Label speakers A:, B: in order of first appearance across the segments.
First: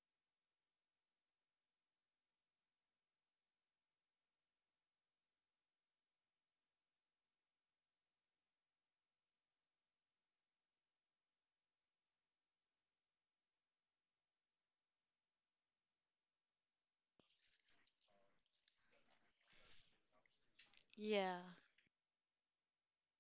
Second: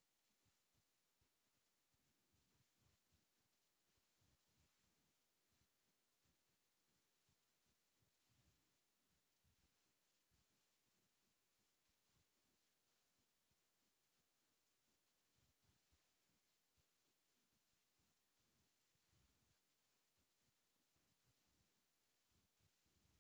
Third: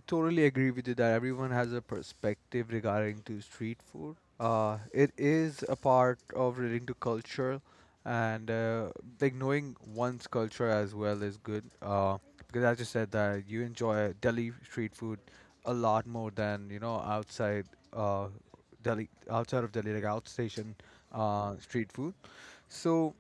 A: totally agree with you that everyone has a perspective regarding to street food. It is a part of relating to culture, and like knowing one's culture as well is good. Because as you said that you enjoy Delhi street food a lot more than outside uh, Delhi, outside of Delhi, like outstation
B: Yeah.
A: street food. So.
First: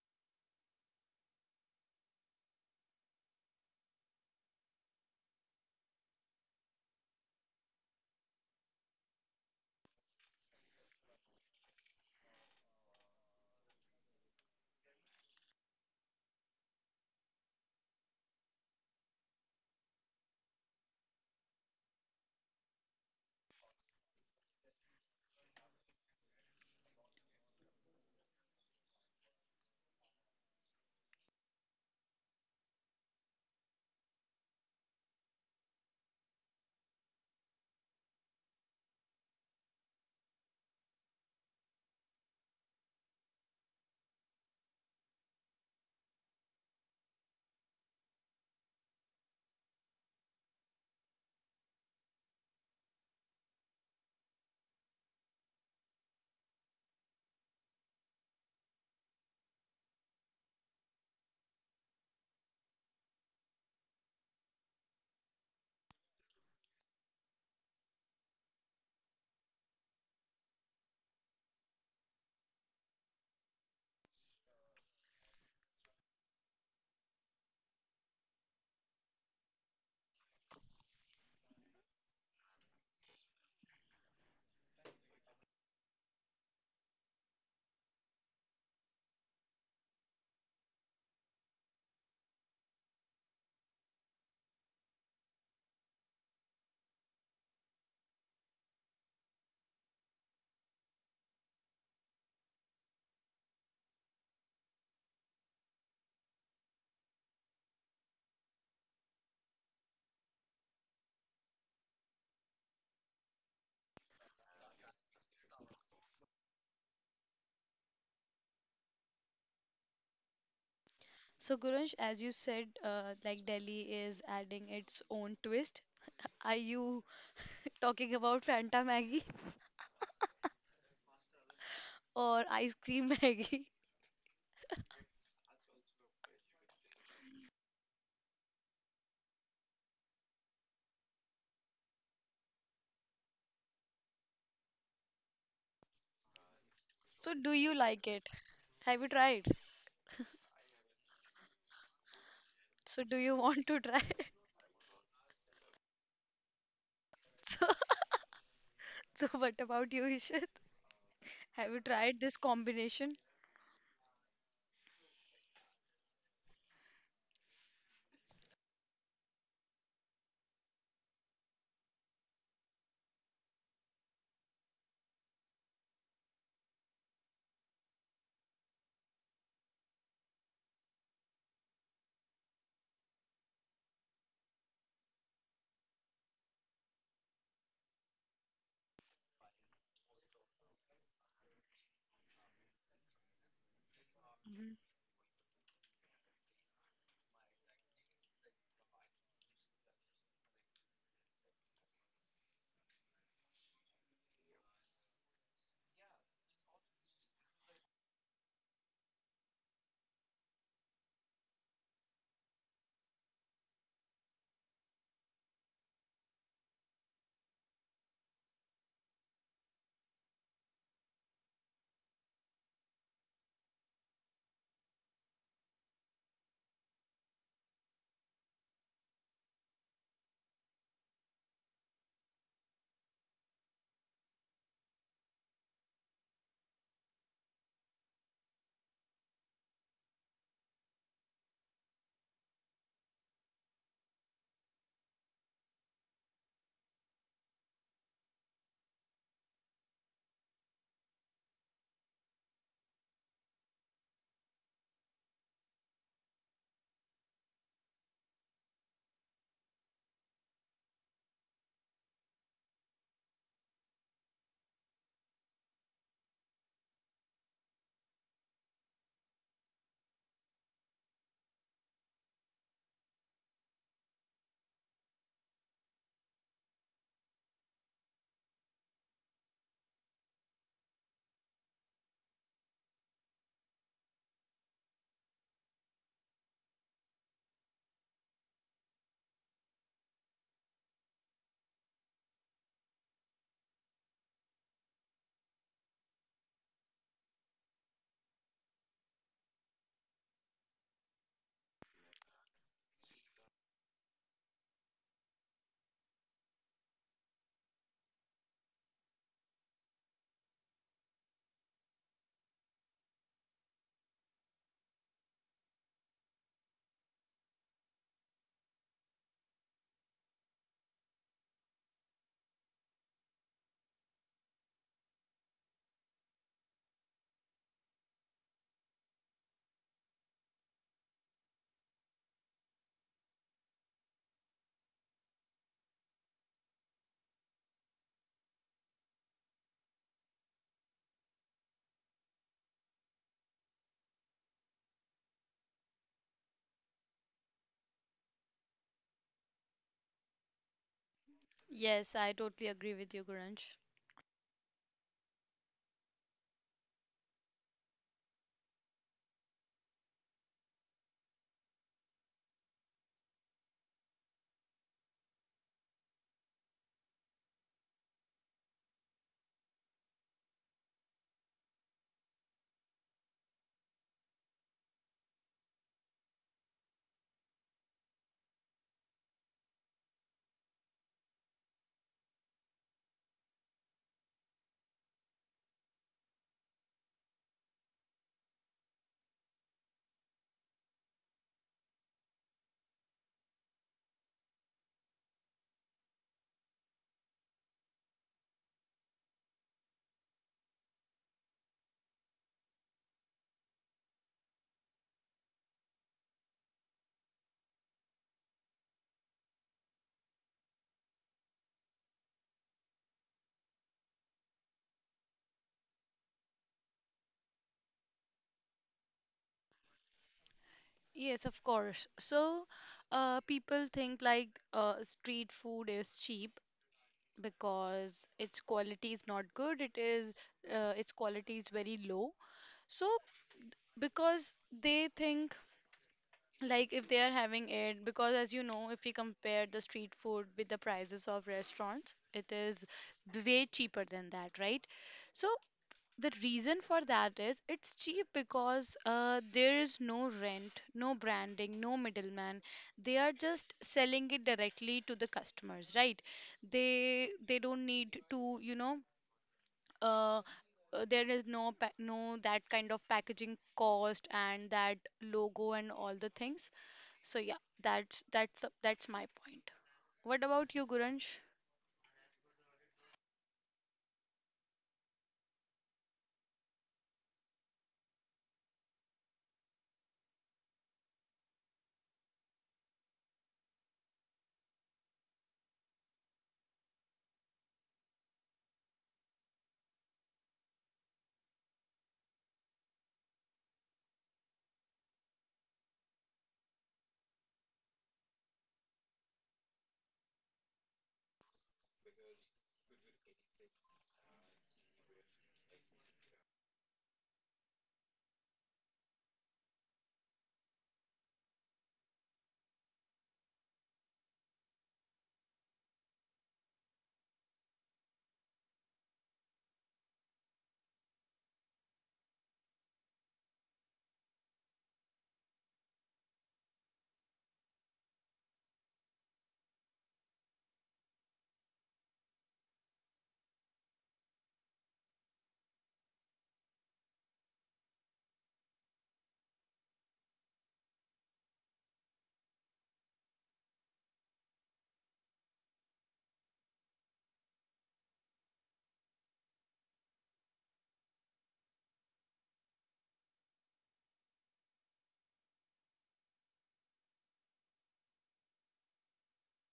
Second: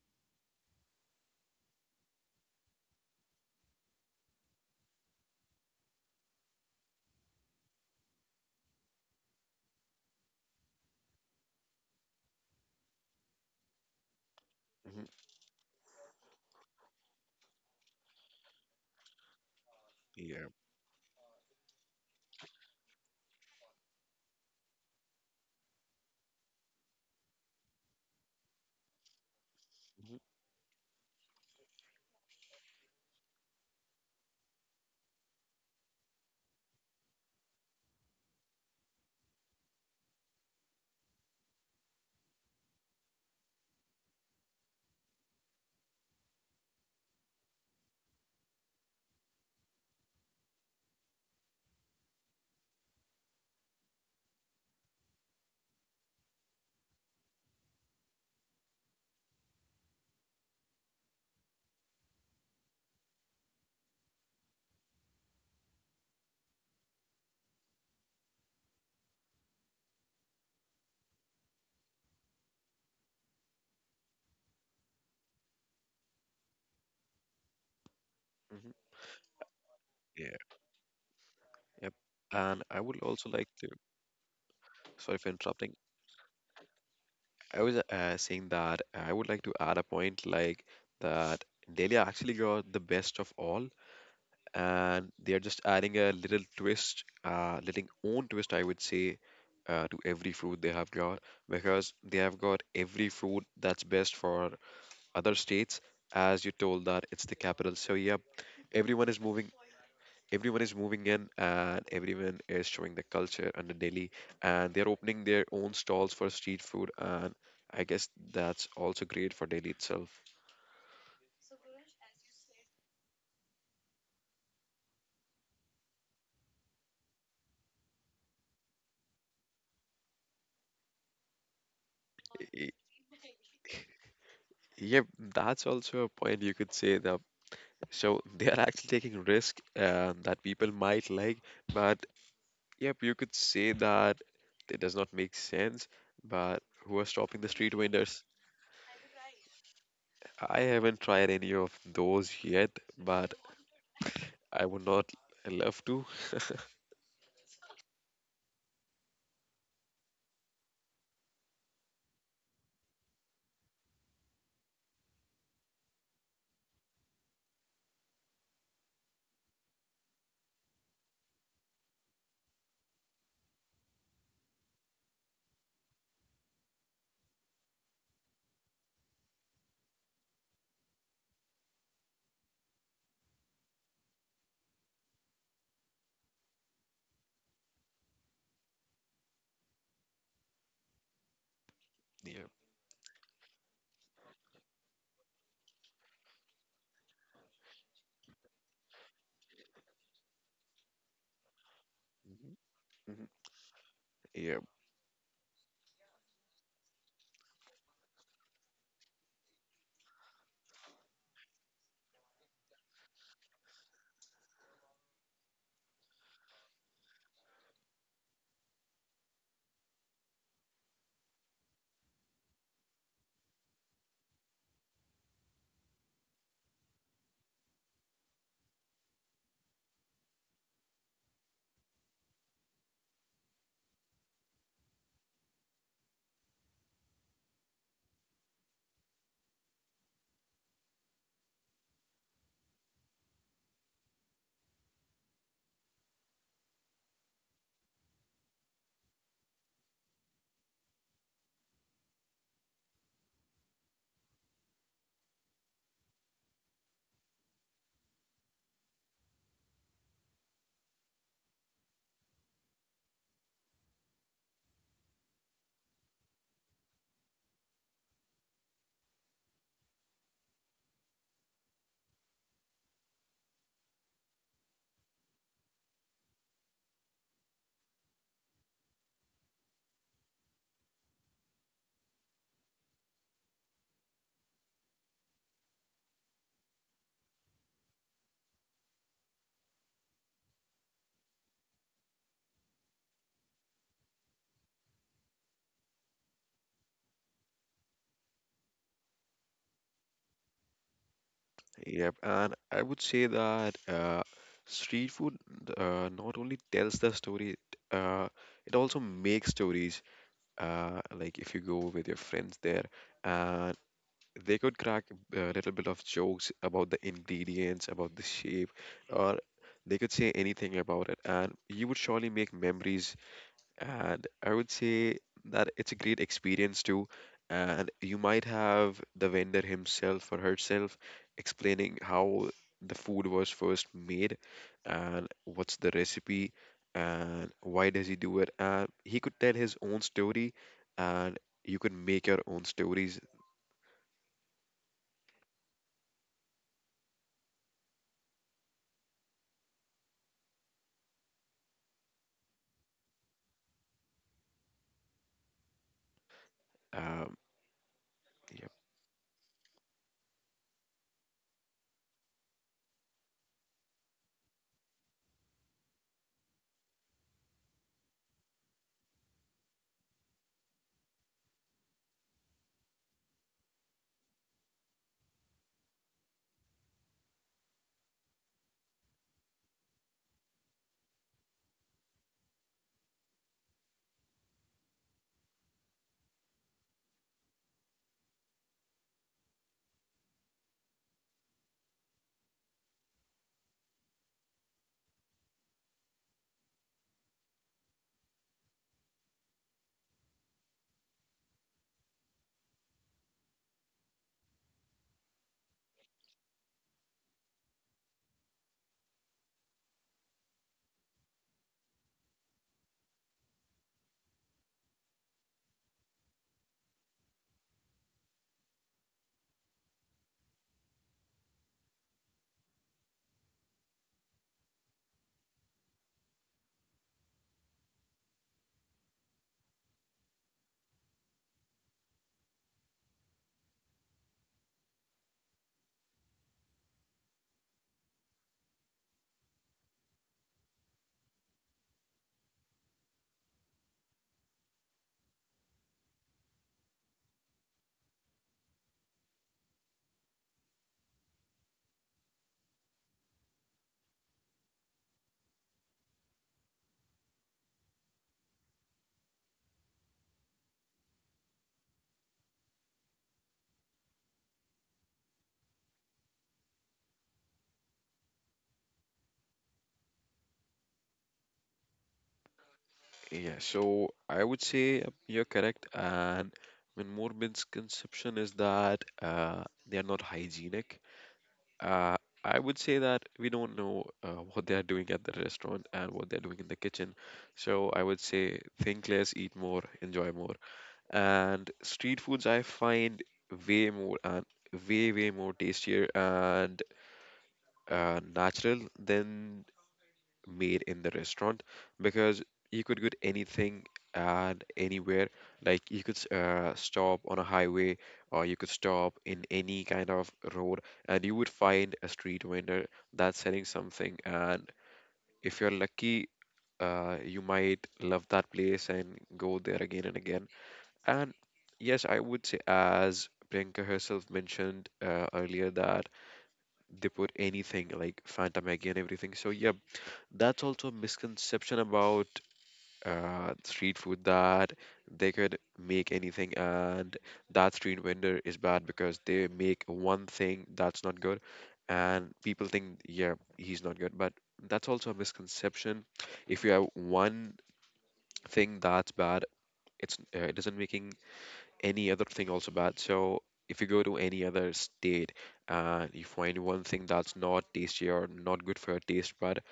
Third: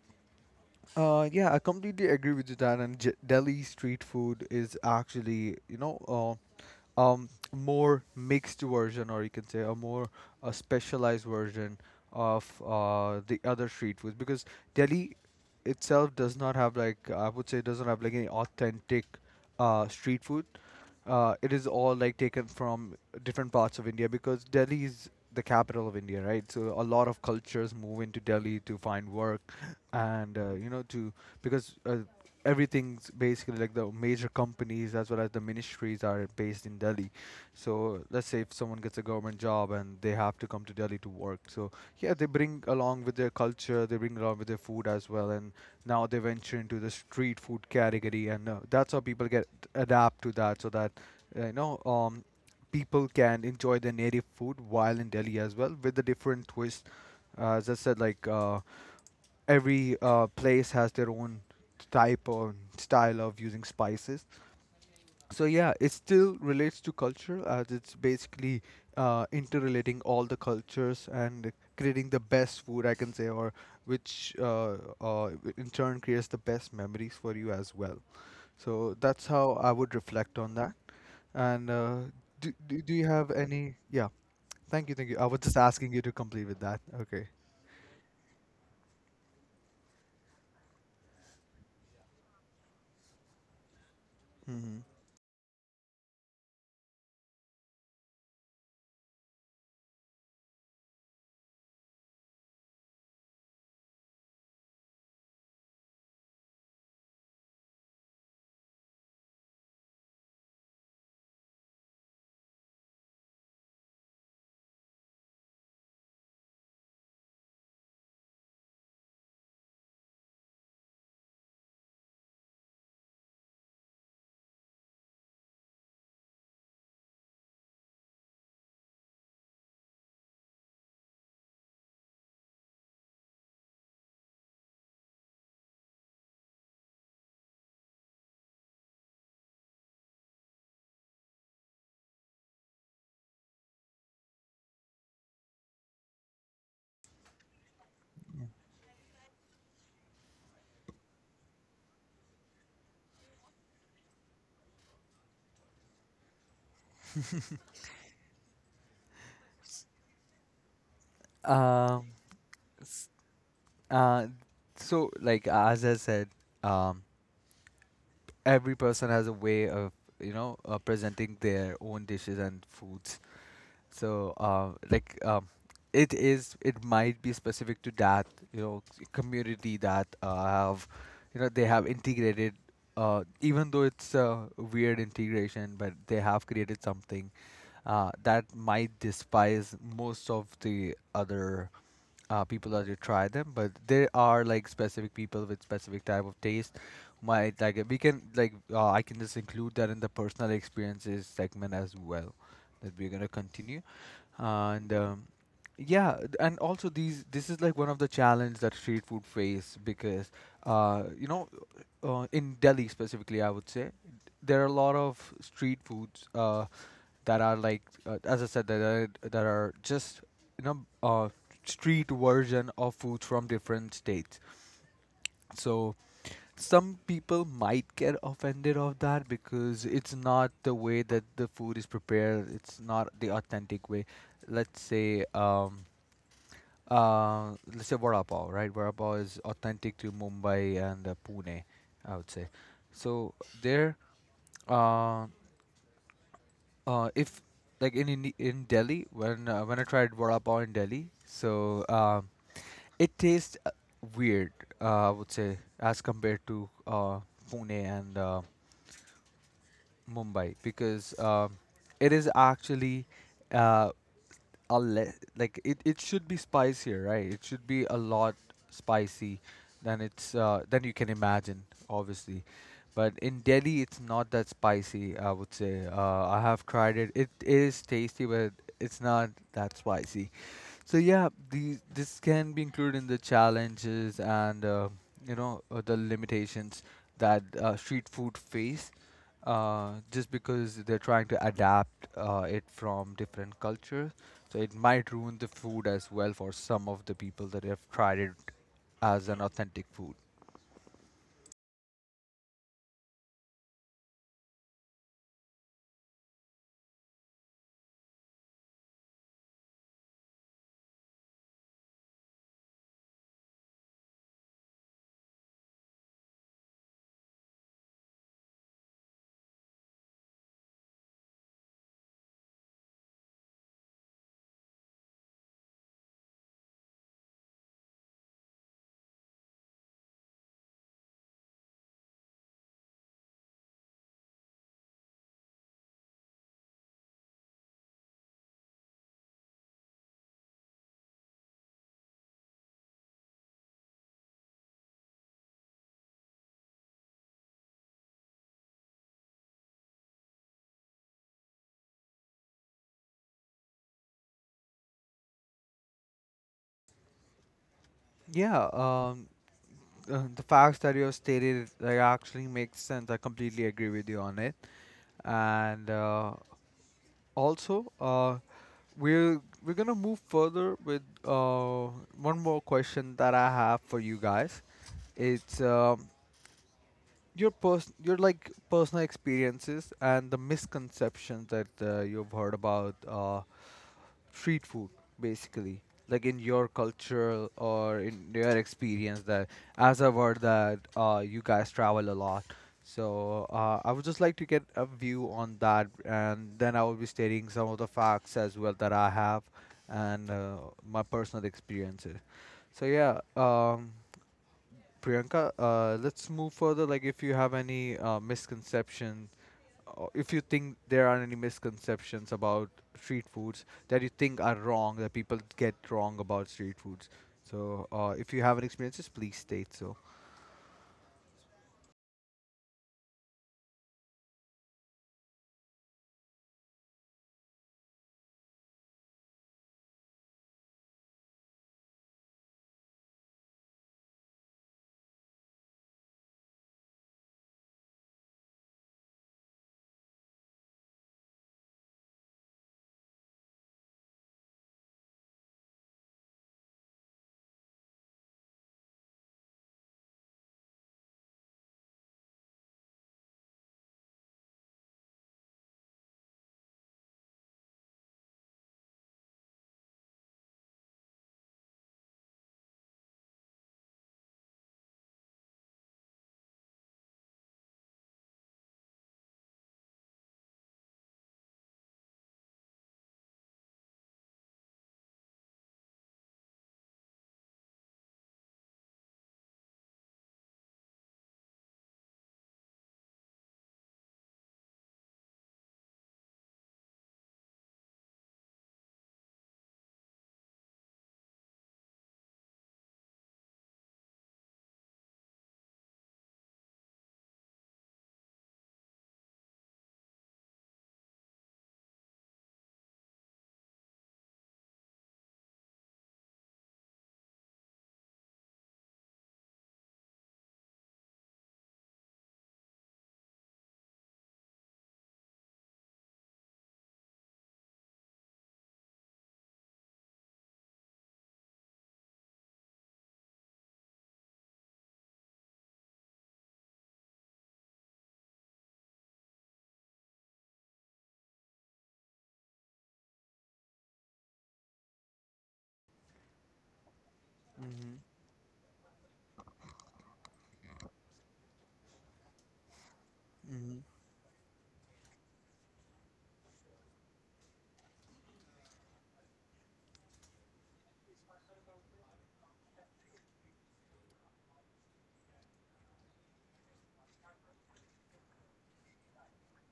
A: Yeah, I completely agree with you that, and Delhi street food is actually, more mixed version, or you can say a more specialized version of the other street foods because
C: hmm
A: Delhi itself does not have like I would say doesn't have like any authentic street food.
C: Yeah.
A: It is all like taken from different parts of India because Delhi is the capital of India, right? So a lot of cultures move into Delhi to find work
C: hmm
A: and you know to because everything's basically like the major companies as well as the ministries are based in Delhi. So let's say if someone gets a government job and they have to come to Delhi to work. So yeah, they bring along with their culture, they bring along with their food as well, and now they venture into the street food category, and that's how people get adapt to that, so that uh, you know um, people can enjoy their native food while in Delhi as well with the different twist. As I said, like, every place has their own type or style of using spices. So yeah, it still relates to culture as it's basically interrelating all the cultures and creating the best food I can say, or which uh, in turn creates the best memories for you as well.
C: hmm
A: So that's how I would
C: Yeah.
A: reflect on that. And
C: Yep.
A: do,
C: And I
A: do do
C: would
A: you
C: also
A: have
C: like to,
A: any? Yeah, thank you, thank
C: sorry
A: you. I
C: for
A: was just
C: interrupting.
A: asking you to complete with that. Okay.
C: I was saying that I would like to add a point like that Delhi actually got the best of all,
A: Hmm.
C: and they are just adding a little twist, little own twist, I would say, to every fruit they have got because they have got every fruit that's best for other states. As you told that it's the capital, so yep, everyone is moving everyone is moving in and everyone is showing the culture under Delhi and they're opening their own stalls for street food and I guess that's also great for Delhi itself.
B: So, Gurunsh, as you said, like Delhi is adding its own twist. Are you talking about Fanta Maggie or ice
C: Y-
B: cream Maggie?
C: Yeah, that's also a point you could say that so they are actually taking risk and that people might like, but yep, you could say that it does not make sense, but who are
B: So,
C: stopping the
B: do you
C: street
B: like
C: vendors?
B: it? Have you tried?
C: I haven't tried any of those yet,
B: So, do you
C: but
B: want to try it?
C: I would not love to.
B: So, so what about you, Ishit? Have you
A: Um.
B: tried this combination?
A: Uh, so like as I said, um, every person has a way of presenting their own dishes and foods. So it might be specific to that community that have they have integrated, even though it's a weird integration, but they have created something that might despise most of the other
C: Yeah.
A: people that you try them, but there are like
B: Mhm.
A: specific people with specific type of taste who might like it. We can like I can just include that in the personal experiences segment as well
C: Mhm,
A: that we're going
C: mhm.
A: to continue.
C: Yep,
A: And Yeah, and also these this is like one of the challenge that street food face, because uh you know in Delhi specifically, I would say there are a lot of street foods that are like as I said that are just you know uh street version of foods from different states. So some people might get offended of that because it's not the way that the food is prepared. It's not the authentic way. Let's say um let's say vada pav, right? Vada pav is authentic to Mumbai and Pune, I would say. So there, uh, if like in Delhi, when I tried vada pav in Delhi, so it tastes weird, I would say, as compared to Pune and Mumbai, because it is actually uh, a le- like it should be spicier, right? It should be a lot spicy than you can imagine, obviously. But in Delhi, it's not that spicy. I would say I have tried it. It is tasty, but it's not that spicy. So yeah, these this can be included in the challenges, and the limitations that street food face, just because they're trying to adapt it from different cultures. So it might ruin the food as well for some of the people that have tried it as an authentic food.
C: yep. And I would say that street food not only tells the story, uh, it also makes stories. Like if you go with your friends there, and they could crack a little bit of jokes about the ingredients, about the shape, or they could say anything about it, and you would surely make memories. And I would say that it's a great experience too. And you might have the vendor himself or herself explaining how the food was first made and what's the recipe and why does he do it. And he could tell his own story and you could make your own stories.
B: Yes, I totally agree with you, Gurunsh.
C: Um,
A: Yeah,
C: yep.
A: the facts that you have stated like actually makes sense. I completely agree with you on it, and also, we're gonna move further with one more question that I have for you guys. It's your your like personal experiences and the misconceptions that you've heard about street food, basically, like in your culture or in your experience. That, as I've heard, that you guys travel a lot, so I would just like to get a view on that, and then I will be stating some of the facts as well that I have, and my personal experiences. So yeah, Priyanka, let's move further. Like, if you have any misconception, or if you think there are any misconceptions about street foods that you think are wrong, that people get wrong about street foods. So, if you have any experiences, please state so.
B: Yes, of course. So, people think like street food is cheap, because its quality is not good. It is its quality is very low, so because they think, like, if they are having it, because as you know, if we compare the street food with the prices of restaurants, it is way cheaper than that, right? So the reason for that is it's cheap because there is no rent, no branding, no middleman. They are just selling it directly to the customers, right? They don't need to, you know, uh, there is no no that kind of packaging cost and that logo and all the things. So yeah, that's my point. What about you, Guransh?
C: Yeah, so I would say you're correct. And one more misconception is that they are not hygienic. Uh, I would say that we don't know what they are doing at the restaurant and what they're doing in the kitchen. So I would say think less, eat more, enjoy more. And street foods I find way more and way, way more tastier and natural than made in the restaurant because you could get anything and anywhere. Like you could stop on a highway or you could stop in any kind of road and you would find a street vendor that's selling something. And if you're lucky, you might love that place and go there again and again. And yes, I would say, as Priyanka herself mentioned earlier, that they put anything like Fanta Maggi and everything. So, yeah, that's also a misconception about street food that they could make anything and that
A: Mm-hmm.
C: street vendor is bad because they make one thing that's not good and people think yeah
A: Mm-hmm.
C: he's not good but that's also a misconception. If you have one thing that's bad, it isn't making any other thing also bad. So if you go to any other state and you find one thing that's not tasty or not good for your taste bud,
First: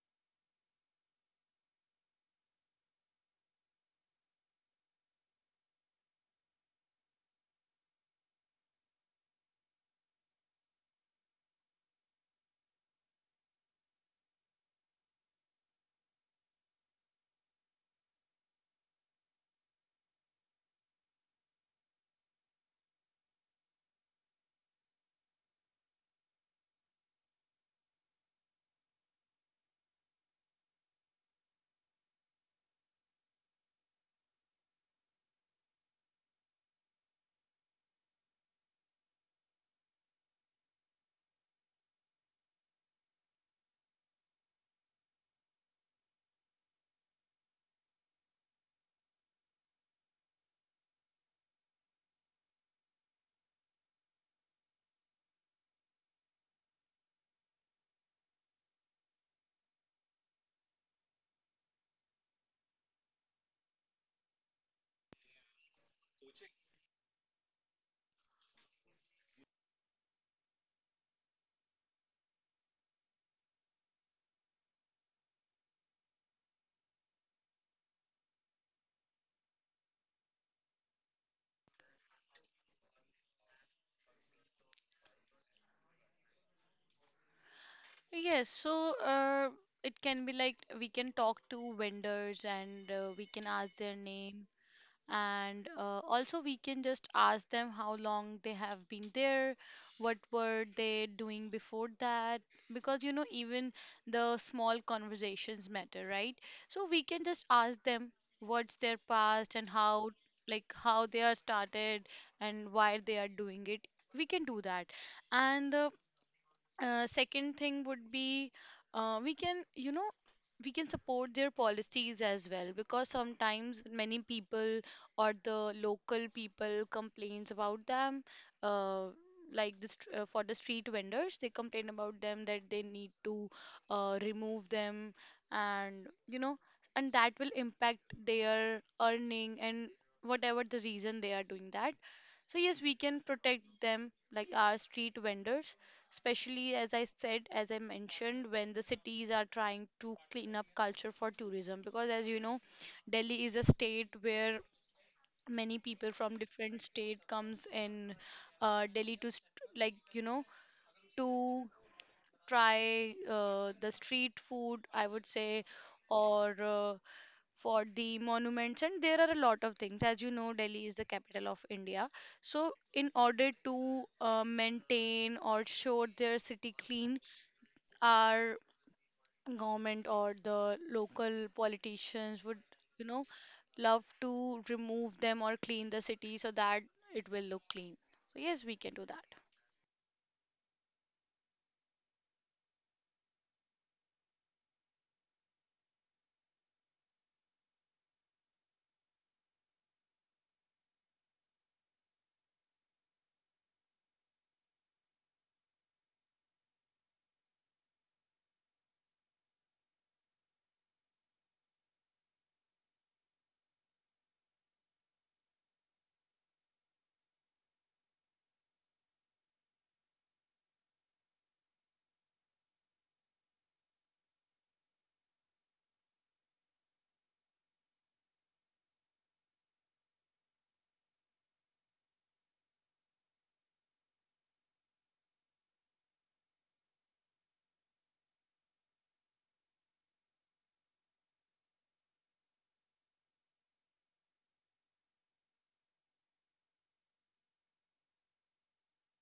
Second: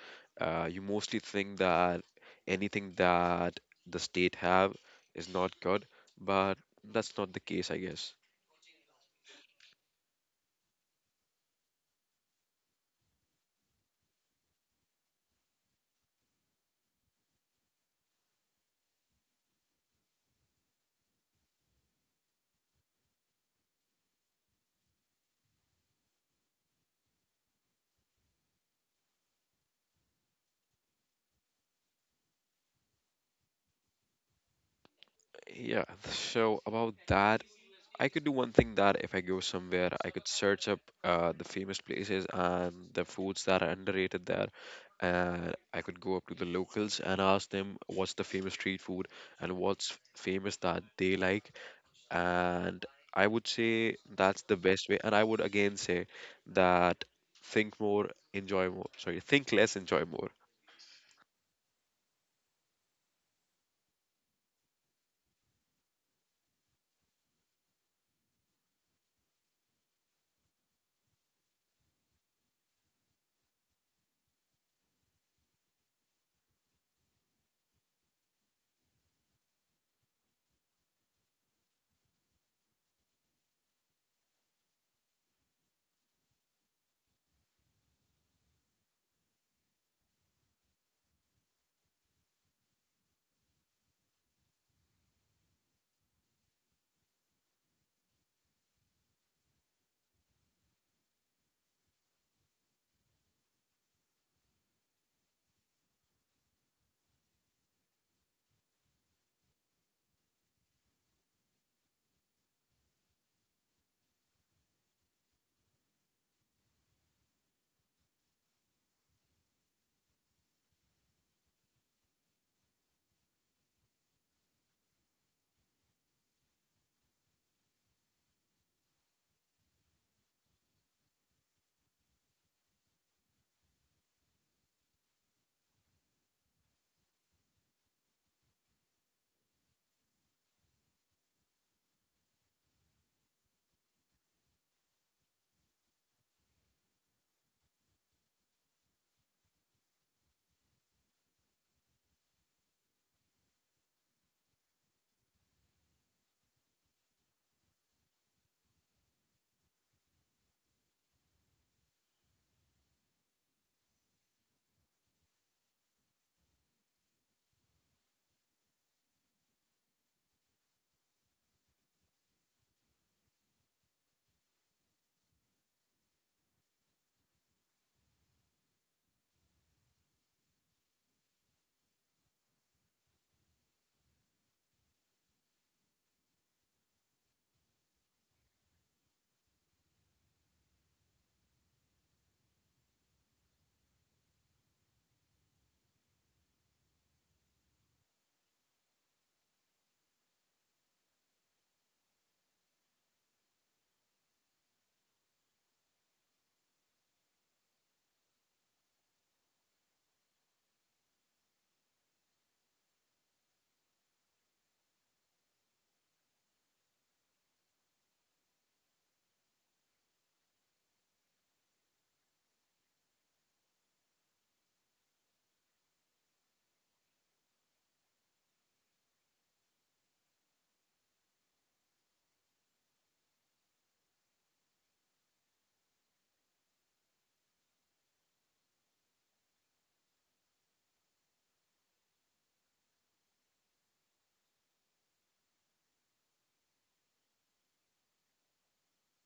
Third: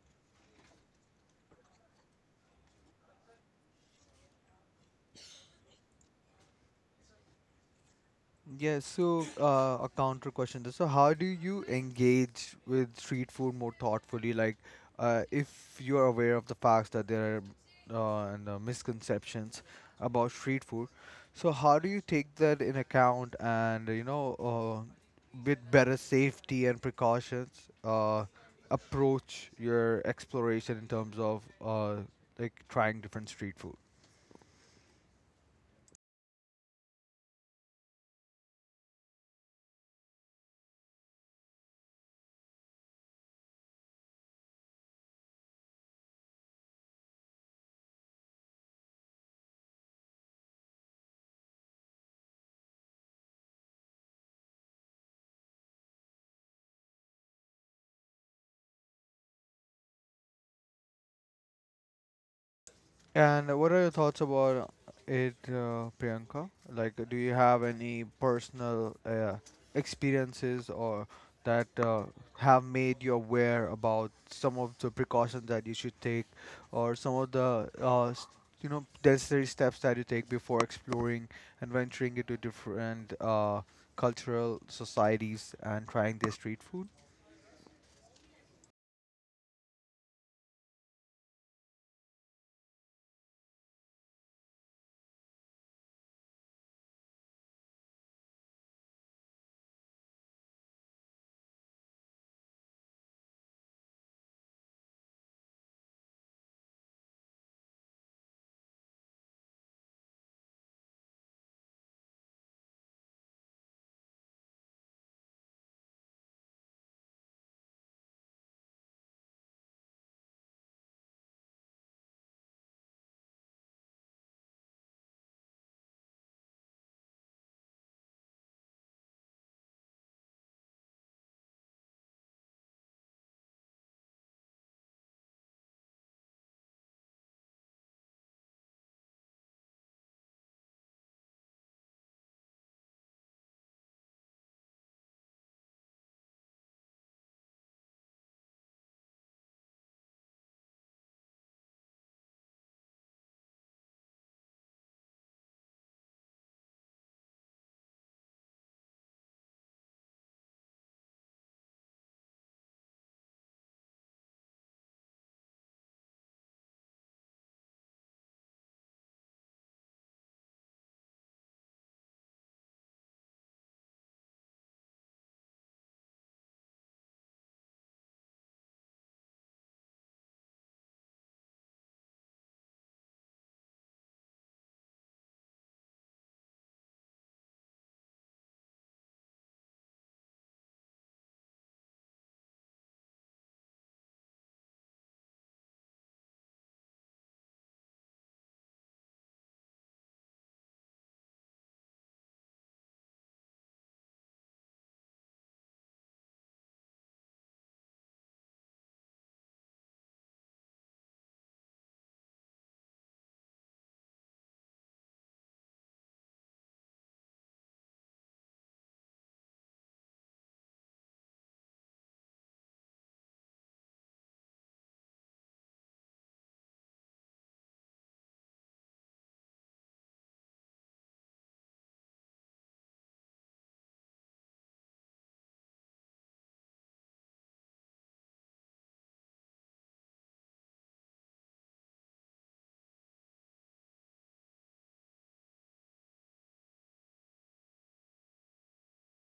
C: you mostly think that anything that the state have is not good, but that's not the case, I guess.
A: Yes, so a counter question there. So, how do you engage with street food more thoughtfully? Like, if you're aware of the facts that there are misconceptions about street food, so how do you take that in account, and with better safety and precautions, uh, approach your exploration in terms of like trying different street food?
C: Yeah, so about that, I could do one thing that if I go somewhere, I could search up the famous places and the foods that are underrated there. And I could go up to the locals and ask them what's the famous street food and what's famous that they like. And I would say that's the best way. And I would again say that think more, enjoy more. Sorry, think less, enjoy more.
A: And what are your thoughts about it, Priyanka? Like, do you have any personal experiences, or that have made you aware about some of the precautions that you should take, or some of the necessary steps that you take before exploring and venturing into different cultural societies and trying their street food?
B: Yes, so it can be like we can talk to vendors and we can ask their name, and also we can just ask them how long they have been there, what were they doing before that, because you know, even the small conversations matter, right? So we can just ask them what's their past and how, like, how they are started and why they are doing it. We can do that. And the second thing would be, we can, you know, we can support their policies as well, because sometimes many people or the local people complains about them. uh, like this, for the street vendors, they complain about them that they need to remove them, and you know, and that will impact their earning and whatever the reason they are doing that. So yes, we can protect them, like our street vendors, especially as I said, as I mentioned, when the cities are trying to clean up culture for tourism. Because as you know, Delhi is a state where many people from different state comes in Delhi to like, you know, to try the street food, I would say, or for the monuments, and there are a lot of things. As you know, Delhi is the capital of India, so in order to maintain or show their city clean, our government or the local politicians would, you know, love to remove them or clean the city so that it will look clean. So yes, we can do that.